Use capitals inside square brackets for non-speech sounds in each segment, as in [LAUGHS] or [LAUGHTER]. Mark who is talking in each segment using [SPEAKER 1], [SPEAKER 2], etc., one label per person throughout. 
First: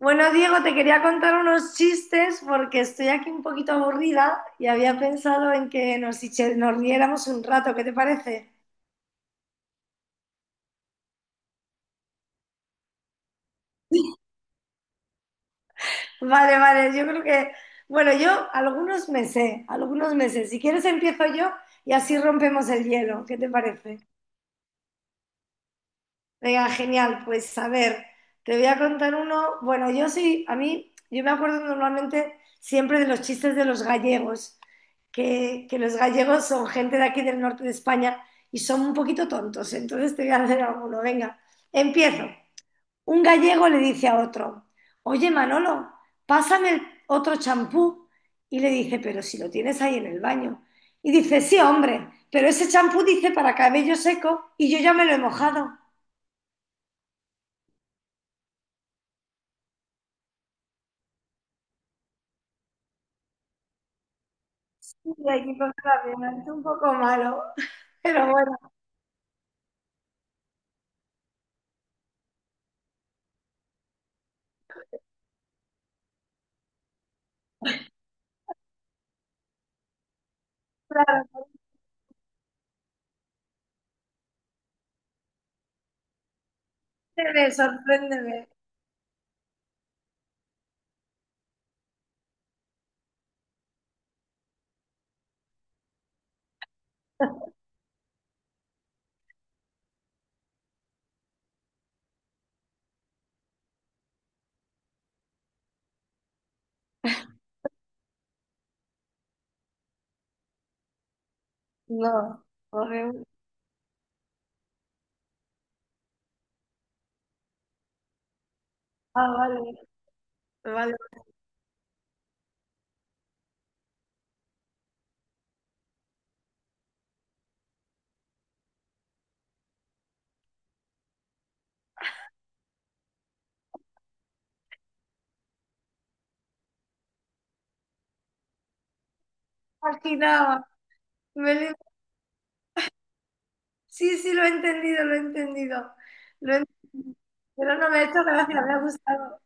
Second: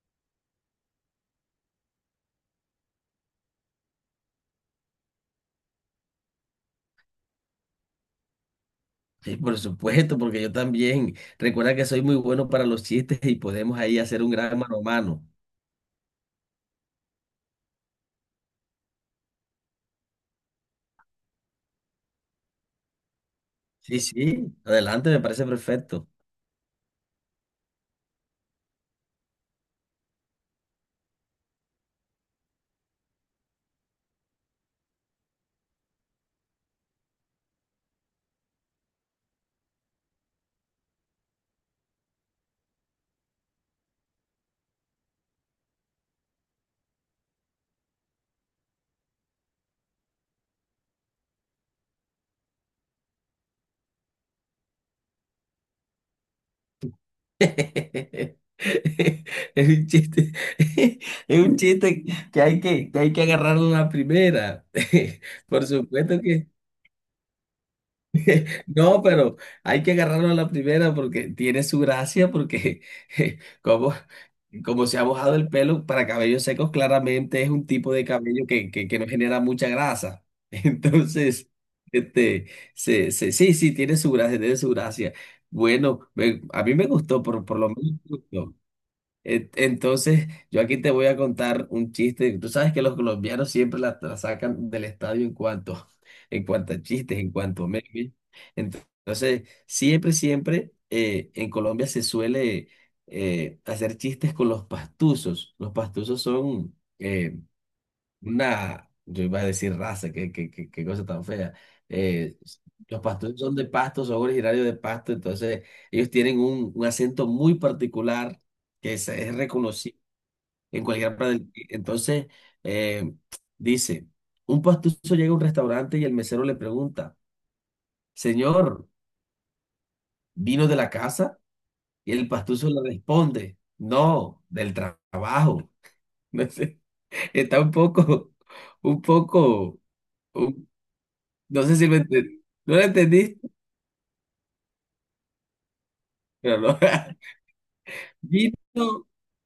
[SPEAKER 1] Bueno, Diego, te quería contar unos chistes porque estoy aquí un poquito aburrida y había pensado en que nos riéramos un rato, ¿qué te parece?
[SPEAKER 2] Sí, por supuesto, porque yo también. Recuerda que soy muy bueno para los chistes y podemos ahí hacer un gran mano a mano.
[SPEAKER 1] Vale, yo creo que, bueno, yo algunos meses. Si quieres empiezo yo y así rompemos el hielo, ¿qué te parece?
[SPEAKER 2] Sí, sí, adelante, me parece perfecto.
[SPEAKER 1] Venga, genial. Pues a ver, te voy a contar uno. Bueno, yo sí, a mí, yo me acuerdo normalmente siempre de los chistes de los gallegos, que los gallegos son gente de aquí del norte de España y son un poquito tontos. Entonces te voy a hacer alguno. Venga, empiezo. Un gallego le dice a otro, oye Manolo, pásame el otro champú. Y le dice, pero si lo tienes ahí en el baño. Y dice, sí, hombre, pero ese champú dice para cabello seco y yo ya me lo he mojado.
[SPEAKER 2] [LAUGHS] Es un chiste, [LAUGHS] es un chiste que hay que hay que agarrarlo a la primera.
[SPEAKER 1] Y hay
[SPEAKER 2] [LAUGHS]
[SPEAKER 1] que
[SPEAKER 2] Por supuesto.
[SPEAKER 1] contarlo, es un poco malo, [LAUGHS] pero bueno,
[SPEAKER 2] No, pero hay que agarrarlo a la primera porque tiene su gracia, porque [LAUGHS] como, como se ha mojado el pelo para cabellos secos, claramente es un tipo de cabello que no genera mucha grasa. [LAUGHS]
[SPEAKER 1] claro,
[SPEAKER 2] Entonces, este, sí, sí, tiene su gracia, tiene su gracia. Bueno, a mí me gustó,
[SPEAKER 1] sorpréndeme,
[SPEAKER 2] por lo
[SPEAKER 1] sorpréndeme.
[SPEAKER 2] menos. Entonces, yo aquí te voy a contar un chiste. Tú sabes que los colombianos siempre la sacan del estadio en cuanto a chistes, en cuanto a memes. Entonces, siempre en Colombia se suele hacer chistes con los pastuzos. Los pastuzos son una, yo iba a decir raza, qué cosa tan fea. Eh,
[SPEAKER 1] No,
[SPEAKER 2] los
[SPEAKER 1] horrible.
[SPEAKER 2] pastores son de Pasto, son originarios de Pasto, entonces ellos tienen un acento muy particular que
[SPEAKER 1] Ah,
[SPEAKER 2] es
[SPEAKER 1] vale,
[SPEAKER 2] reconocido en
[SPEAKER 1] vale.
[SPEAKER 2] cualquier parte del... Entonces, eh, dice, un pastuso llega a un restaurante y el mesero le pregunta, señor, ¿vino de la casa? Y el pastuso le responde, no, del trabajo. [LAUGHS] No sé, está un poco...
[SPEAKER 1] Imaginaba. me
[SPEAKER 2] No sé
[SPEAKER 1] lo-
[SPEAKER 2] si lo entendí. ¿No lo entendiste?
[SPEAKER 1] Sí, sí, lo he entendido. Lo he
[SPEAKER 2] Pero no.
[SPEAKER 1] entendido. Pero no me ha
[SPEAKER 2] [LAUGHS]
[SPEAKER 1] hecho gracia, me ha
[SPEAKER 2] Vino,
[SPEAKER 1] gustado.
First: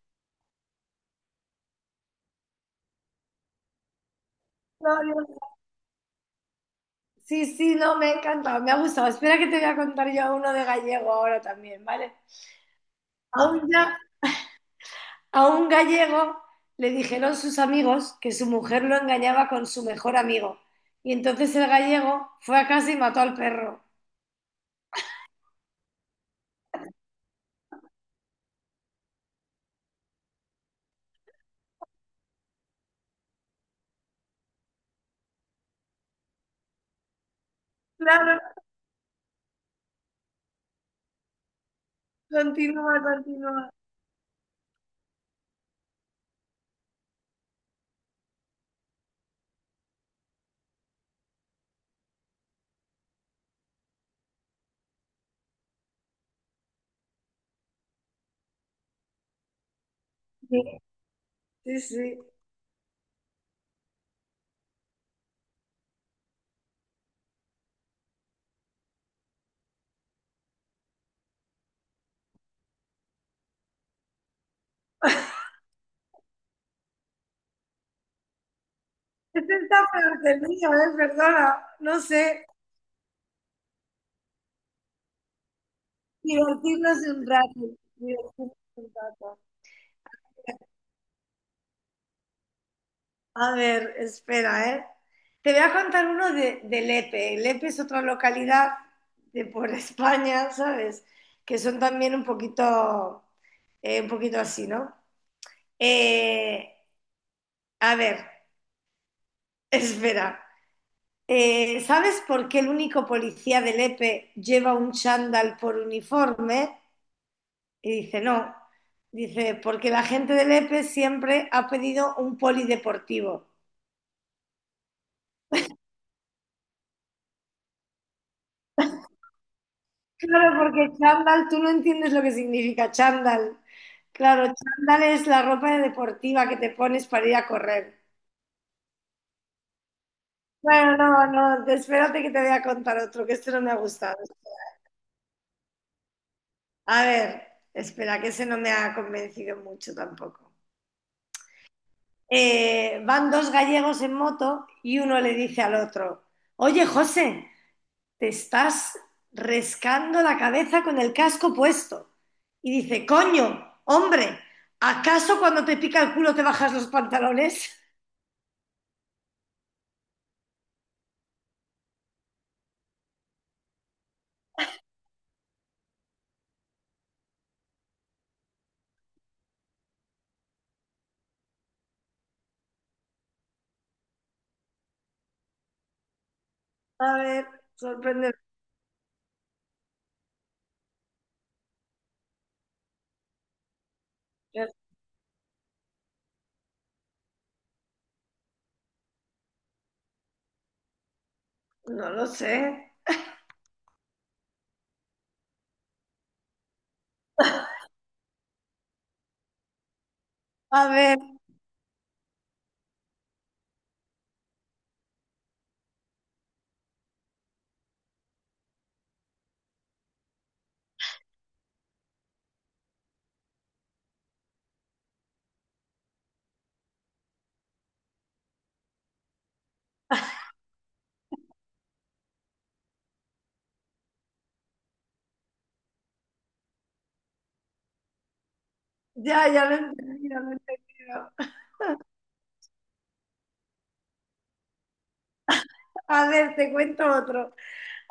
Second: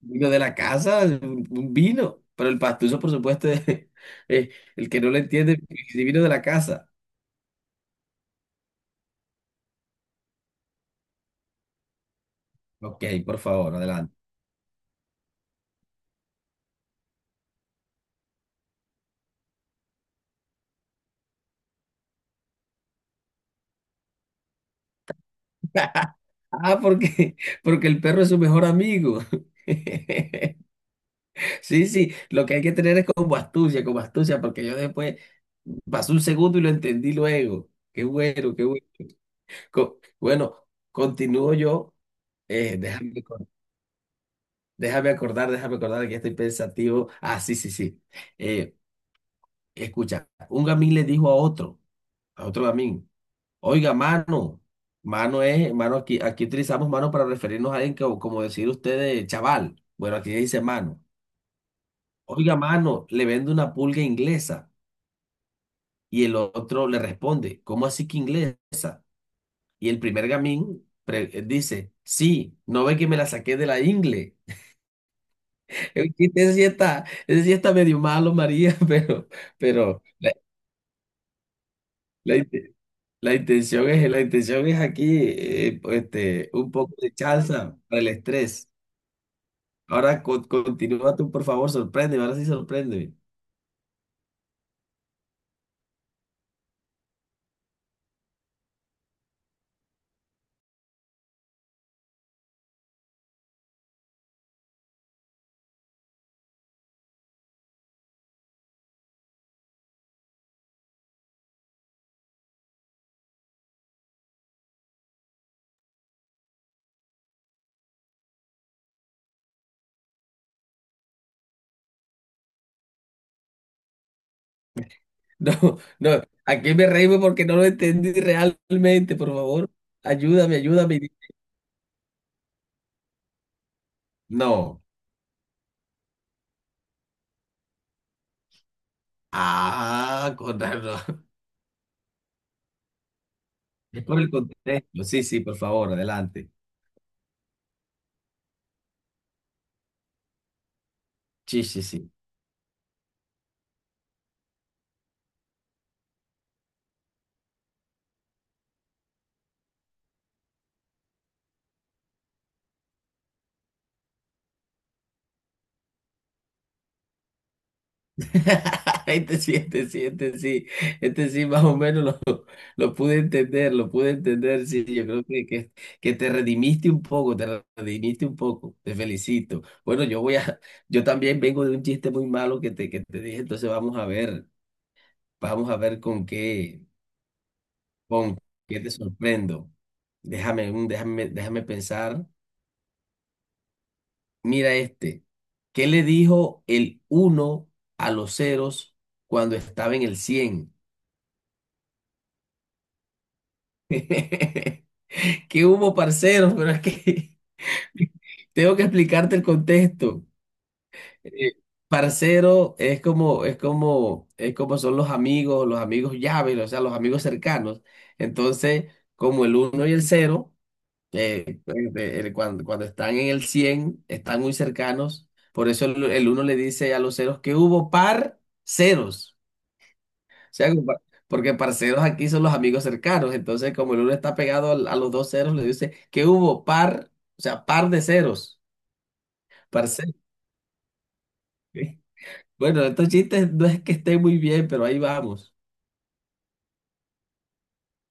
[SPEAKER 2] vino de la casa, un vino. Pero el pastuso, por supuesto, es el que
[SPEAKER 1] No,
[SPEAKER 2] no
[SPEAKER 1] no,
[SPEAKER 2] lo
[SPEAKER 1] no.
[SPEAKER 2] entiende, si vino de la casa.
[SPEAKER 1] Sí, sí, no, me ha encantado, me ha gustado. Espera que te voy a contar yo uno de gallego ahora también, ¿vale?
[SPEAKER 2] Ok, por
[SPEAKER 1] Aún
[SPEAKER 2] favor,
[SPEAKER 1] ya
[SPEAKER 2] adelante.
[SPEAKER 1] A un gallego le dijeron sus amigos que su mujer lo engañaba con su mejor amigo. Y entonces el gallego fue a casa y mató al perro.
[SPEAKER 2] [LAUGHS] Ah, porque, porque el perro es su mejor amigo. [LAUGHS] Sí, sí, lo que hay que tener es como astucia, porque yo después pasó un segundo y lo entendí luego. Qué
[SPEAKER 1] Claro,
[SPEAKER 2] bueno, qué bueno. Bueno, continúo yo. Eh,
[SPEAKER 1] continúa,
[SPEAKER 2] déjame.
[SPEAKER 1] continúa.
[SPEAKER 2] Déjame acordar que ya estoy pensativo. Ah, sí, sí, sí. Eh, Escucha, un gamín le dijo a otro gamín, oiga, mano. Mano es, mano, aquí, aquí utilizamos mano para referirnos a alguien que, como decir ustedes, chaval. Bueno, aquí dice
[SPEAKER 1] Sí,
[SPEAKER 2] mano.
[SPEAKER 1] sí, sí.
[SPEAKER 2] Oiga, mano, le vende una pulga inglesa. Y el otro le responde, ¿cómo así que inglés? Y el primer gamín dice, sí, no ve que me la saqué de la ingle. [LAUGHS] Ese sí está medio malo, María, [LAUGHS] pero,
[SPEAKER 1] Este está
[SPEAKER 2] pero.
[SPEAKER 1] peor que el mío, ¿eh? Perdona, no
[SPEAKER 2] La,
[SPEAKER 1] sé.
[SPEAKER 2] inte- la intención es, la intención es aquí pues, este, un poco
[SPEAKER 1] Divertirnos
[SPEAKER 2] de
[SPEAKER 1] un rato.
[SPEAKER 2] salsa para el
[SPEAKER 1] Divertirnos
[SPEAKER 2] estrés.
[SPEAKER 1] un rato.
[SPEAKER 2] Ahora continúa tú, por favor, sorpréndeme, ahora sí sorpréndeme. [LAUGHS]
[SPEAKER 1] A ver, espera, ¿eh? Te voy a contar uno de Lepe. Lepe es otra localidad de por [LAUGHS] España, ¿sabes? Que son también un poquito así, ¿no? Eh, a ver, [LAUGHS] espera. ¿Sabes por qué el único policía de Lepe lleva un chándal por uniforme? Y dice, no. Dice, porque la gente de Lepe siempre ha pedido un polideportivo.
[SPEAKER 2] No, no, aquí me reíme porque no lo entendí realmente, por favor. Ayúdame,
[SPEAKER 1] Claro, porque
[SPEAKER 2] ayúdame.
[SPEAKER 1] chándal, tú no entiendes lo que significa chándal. Claro,
[SPEAKER 2] No.
[SPEAKER 1] chándal es la ropa deportiva que te pones para ir a correr.
[SPEAKER 2] Ah, con
[SPEAKER 1] Bueno, no,
[SPEAKER 2] razón.
[SPEAKER 1] no, espérate que te voy a contar otro, que este no me ha
[SPEAKER 2] [LAUGHS] Es
[SPEAKER 1] gustado.
[SPEAKER 2] por el contexto. Sí, sí, por favor, adelante.
[SPEAKER 1] A ver, espera, que ese no me ha convencido mucho tampoco.
[SPEAKER 2] Sí, sí, sí.
[SPEAKER 1] Van dos gallegos en moto y uno le dice al otro, oye, José, te estás rescando la cabeza con el casco puesto. Y dice, coño, hombre, ¿acaso cuando te pica el culo te bajas los pantalones?
[SPEAKER 2] [LAUGHS] Este sí, este sí, este sí. Este sí, más o menos lo pude entender, lo pude entender, sí, yo creo que te redimiste un poco, te redimiste un poco, te felicito. Bueno, yo voy a, [LAUGHS] yo también vengo de un chiste muy malo que te dije, entonces vamos a ver
[SPEAKER 1] A ver, sorprende.
[SPEAKER 2] con qué te sorprendo. Déjame, déjame pensar. Mira este, ¿qué le dijo el uno a los ceros cuando estaba en el cien?
[SPEAKER 1] No lo sé.
[SPEAKER 2] [LAUGHS] ¿Qué hubo, parceros? Pero es que... Tengo que explicarte el contexto.
[SPEAKER 1] A ver,
[SPEAKER 2] Eh, Parcero es como, es como, es como son los amigos llaves, o sea, los amigos cercanos. Entonces, como el uno y el cero, cuando, cuando están en el 100 están muy cercanos. Por eso el uno le dice a los ceros que hubo par ceros. O sea, como porque parceros aquí son los amigos cercanos. Entonces, como el uno está pegado a los dos ceros, le dice que hubo par, o sea, par de ceros.
[SPEAKER 1] ya, ya lo he
[SPEAKER 2] Parcero.
[SPEAKER 1] entendido, lo he entendido.
[SPEAKER 2] [LAUGHS] Bueno, estos chistes no es que estén muy bien, pero ahí vamos.
[SPEAKER 1] A ver, te cuento otro.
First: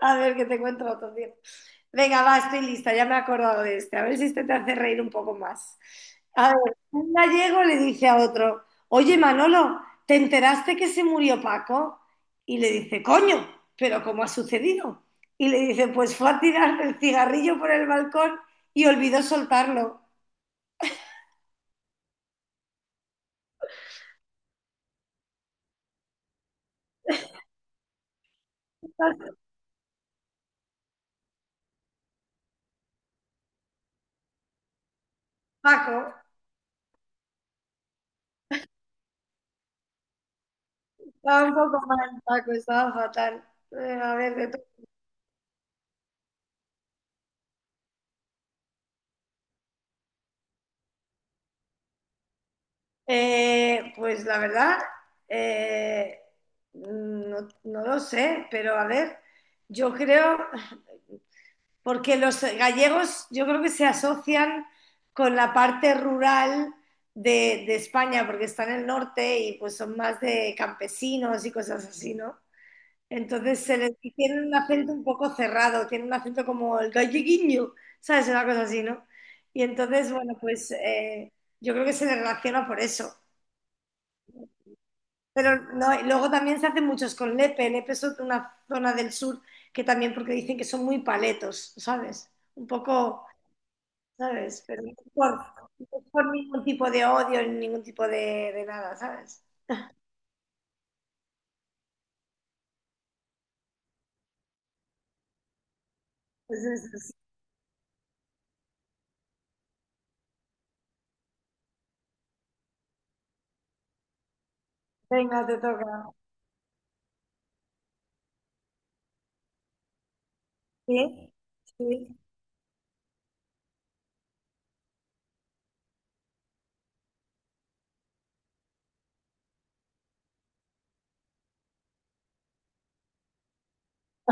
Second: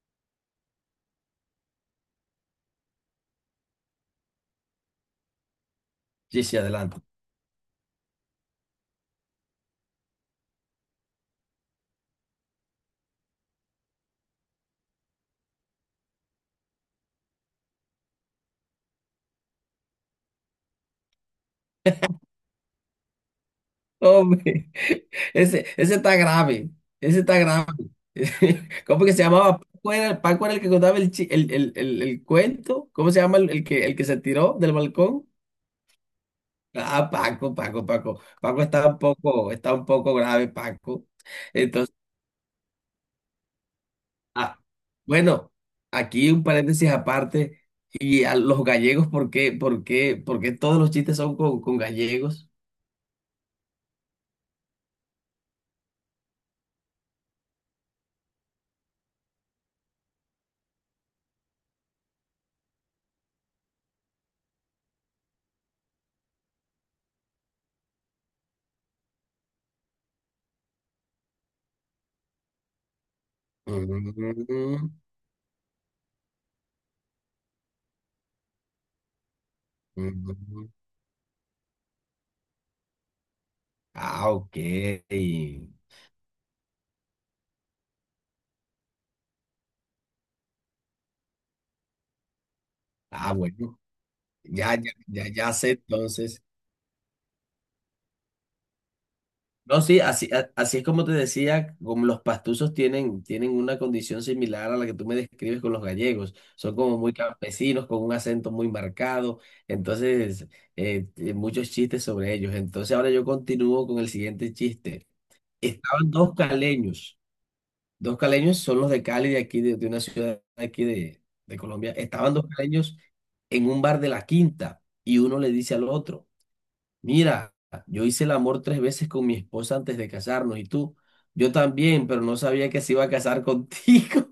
[SPEAKER 1] A ver, que te encuentro otro día. Venga, va, estoy lista, ya me he acordado de este. A ver si este te hace reír un poco más.
[SPEAKER 2] Sí,
[SPEAKER 1] A
[SPEAKER 2] sí,
[SPEAKER 1] ver,
[SPEAKER 2] adelante.
[SPEAKER 1] un gallego le dice a otro, oye Manolo, ¿te enteraste que se murió Paco? Y le dice, coño, pero ¿cómo ha sucedido? Y le dice, pues fue a tirar el cigarrillo por el balcón y olvidó soltarlo.
[SPEAKER 2] Hombre, [LAUGHS] ese está grave. Ese está grave. [LAUGHS] ¿Cómo que se llamaba? Paco era el que contaba el cuento. ¿Cómo se llama el que se tiró del balcón?
[SPEAKER 1] Paco,
[SPEAKER 2] Ah, Paco, Paco, Paco. Paco está un poco grave, Paco.
[SPEAKER 1] estaba un poco
[SPEAKER 2] Entonces,
[SPEAKER 1] mal, Paco, estaba fatal. A ver, de
[SPEAKER 2] ah, bueno, aquí un paréntesis aparte. Y a los gallegos, ¿por por qué todos los chistes son con gallegos?
[SPEAKER 1] Pues la verdad, eh, no, no lo sé, pero a ver, yo creo, porque los gallegos yo creo que se asocian con la parte rural de España, porque está en el norte y pues son más de campesinos y cosas así, ¿no? Entonces se les y tienen un
[SPEAKER 2] Mm,
[SPEAKER 1] acento un poco cerrado, tienen un acento como el galleguinho, ¿sabes? Una cosa así, ¿no? Y entonces, bueno,
[SPEAKER 2] mm.
[SPEAKER 1] pues yo creo que se les relaciona por eso.
[SPEAKER 2] Ah, ok.
[SPEAKER 1] Pero no, y luego también se hacen muchos con Lepe. Una zona del sur que también, porque dicen que son muy paletos, ¿sabes? Un poco,
[SPEAKER 2] Ah, bueno.
[SPEAKER 1] ¿sabes?
[SPEAKER 2] Ya,
[SPEAKER 1] Pero
[SPEAKER 2] ya, ya, ya sé
[SPEAKER 1] no es por
[SPEAKER 2] entonces.
[SPEAKER 1] ningún tipo de odio ni ningún tipo de nada, ¿sabes?
[SPEAKER 2] No, sí, así, así es como te decía, como los pastusos tienen, tienen una condición similar a la que tú me describes con los gallegos. Son
[SPEAKER 1] Entonces,
[SPEAKER 2] como muy
[SPEAKER 1] es-
[SPEAKER 2] campesinos, con un acento muy marcado. Entonces, muchos chistes sobre ellos. Entonces, ahora yo continúo con el siguiente chiste.
[SPEAKER 1] venga, te
[SPEAKER 2] Estaban
[SPEAKER 1] toca.
[SPEAKER 2] dos caleños. Dos caleños son los de Cali, de aquí, de una ciudad de aquí
[SPEAKER 1] Sí,
[SPEAKER 2] de Colombia.
[SPEAKER 1] sí.
[SPEAKER 2] Estaban dos caleños en un bar de la Quinta y uno le dice al otro, mira, yo hice el amor tres veces con mi esposa antes de casarnos. Y tú, yo también, pero no sabía que se iba a casar contigo.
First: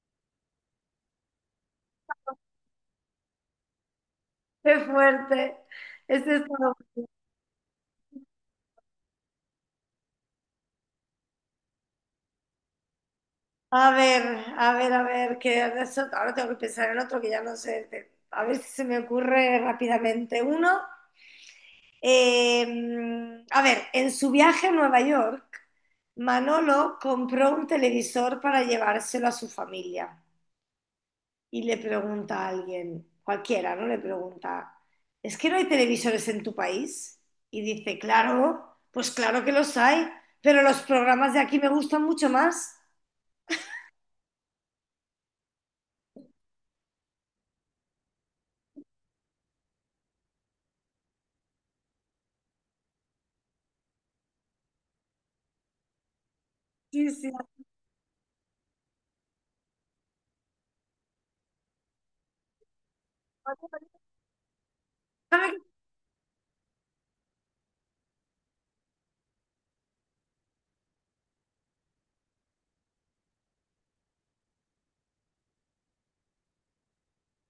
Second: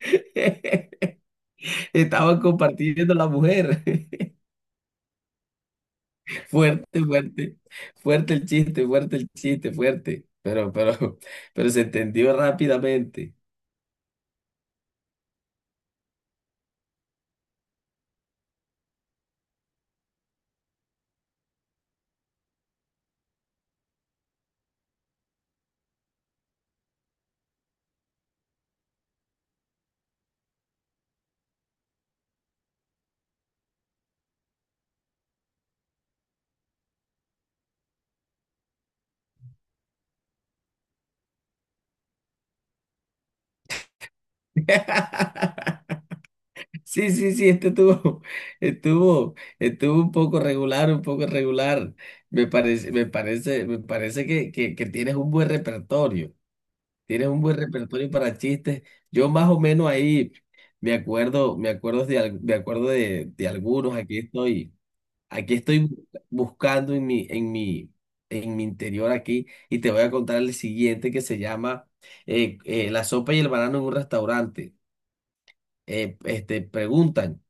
[SPEAKER 2] [LAUGHS] Estaban compartiendo la mujer. [LAUGHS]
[SPEAKER 1] Qué fuerte. Este es todo.
[SPEAKER 2] Fuerte, fuerte, fuerte el chiste, fuerte el chiste, fuerte. Pero se entendió rápidamente.
[SPEAKER 1] A ver, a ver, que ahora tengo que pensar en otro que ya no sé. A ver si se me ocurre rápidamente uno. A ver, en su viaje a Nueva York, Manolo compró un televisor para llevárselo a su familia y le pregunta a alguien, cualquiera, ¿no? Le pregunta, ¿es que no hay televisores en tu país? Y dice, claro, pues claro que los hay, pero los programas de aquí me gustan mucho más.
[SPEAKER 2] [LAUGHS] Sí, sí, sí, este estuvo, [LAUGHS] estuvo, estuvo un poco regular, un poco regular. Me parece, me parece, me parece que tienes un buen repertorio.
[SPEAKER 1] Sí,
[SPEAKER 2] Tienes
[SPEAKER 1] sí.
[SPEAKER 2] un buen repertorio para chistes. Yo más o menos ahí me acuerdo de, me acuerdo de algunos. Aquí estoy buscando en mi, en mi, en mi interior aquí, y te voy a contar el siguiente que se llama la sopa y el banano en un restaurante. Este, preguntan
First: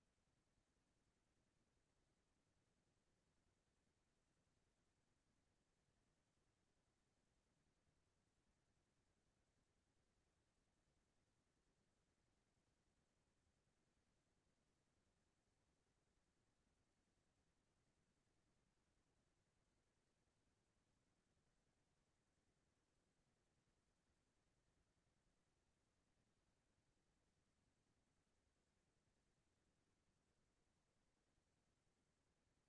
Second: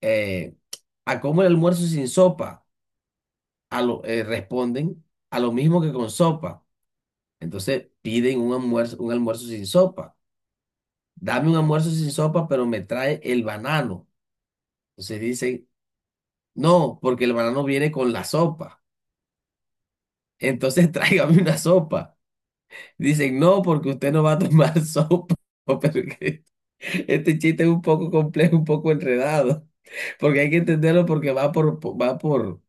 [SPEAKER 2] eh, a cómo el almuerzo sin sopa, a lo, responden a lo mismo que con sopa. Entonces piden un almuerzo sin sopa. Dame un almuerzo sin sopa, pero me trae el banano. Entonces dicen, no, porque el banano viene con la sopa. Entonces [LAUGHS] tráigame una sopa. Dicen, no, porque usted no va a tomar [LAUGHS] sopa. [LAUGHS] Pero que- este chiste es un poco complejo, un poco enredado, porque hay que entenderlo porque va por, va por,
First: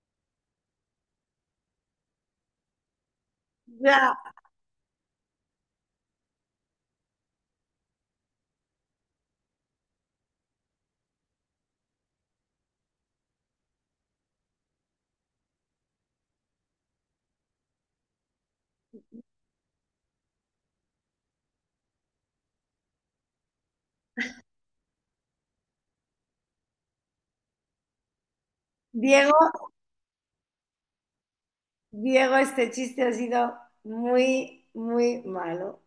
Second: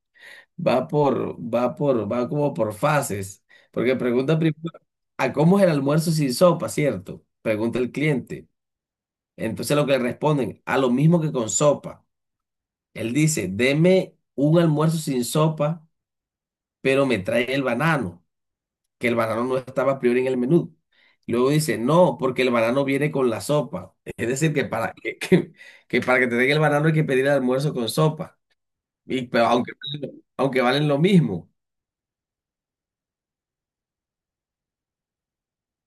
[SPEAKER 2] va por, va por, va como por fases. Porque
[SPEAKER 1] Ya,
[SPEAKER 2] pregunta primero, ¿a cómo es el almuerzo sin sopa, cierto? Pregunta el cliente. Entonces lo que le responden, a lo mismo que con sopa. Él dice, deme un almuerzo sin sopa, pero me trae el banano, que el banano no estaba a priori en el menú. Luego dice, no, porque el banano viene con la sopa. Es decir, que para que para que te den el banano hay que pedir el almuerzo con sopa. Y,
[SPEAKER 1] Diego,
[SPEAKER 2] pero aunque, aunque valen lo mismo.
[SPEAKER 1] Diego, este chiste ha sido muy, muy malo.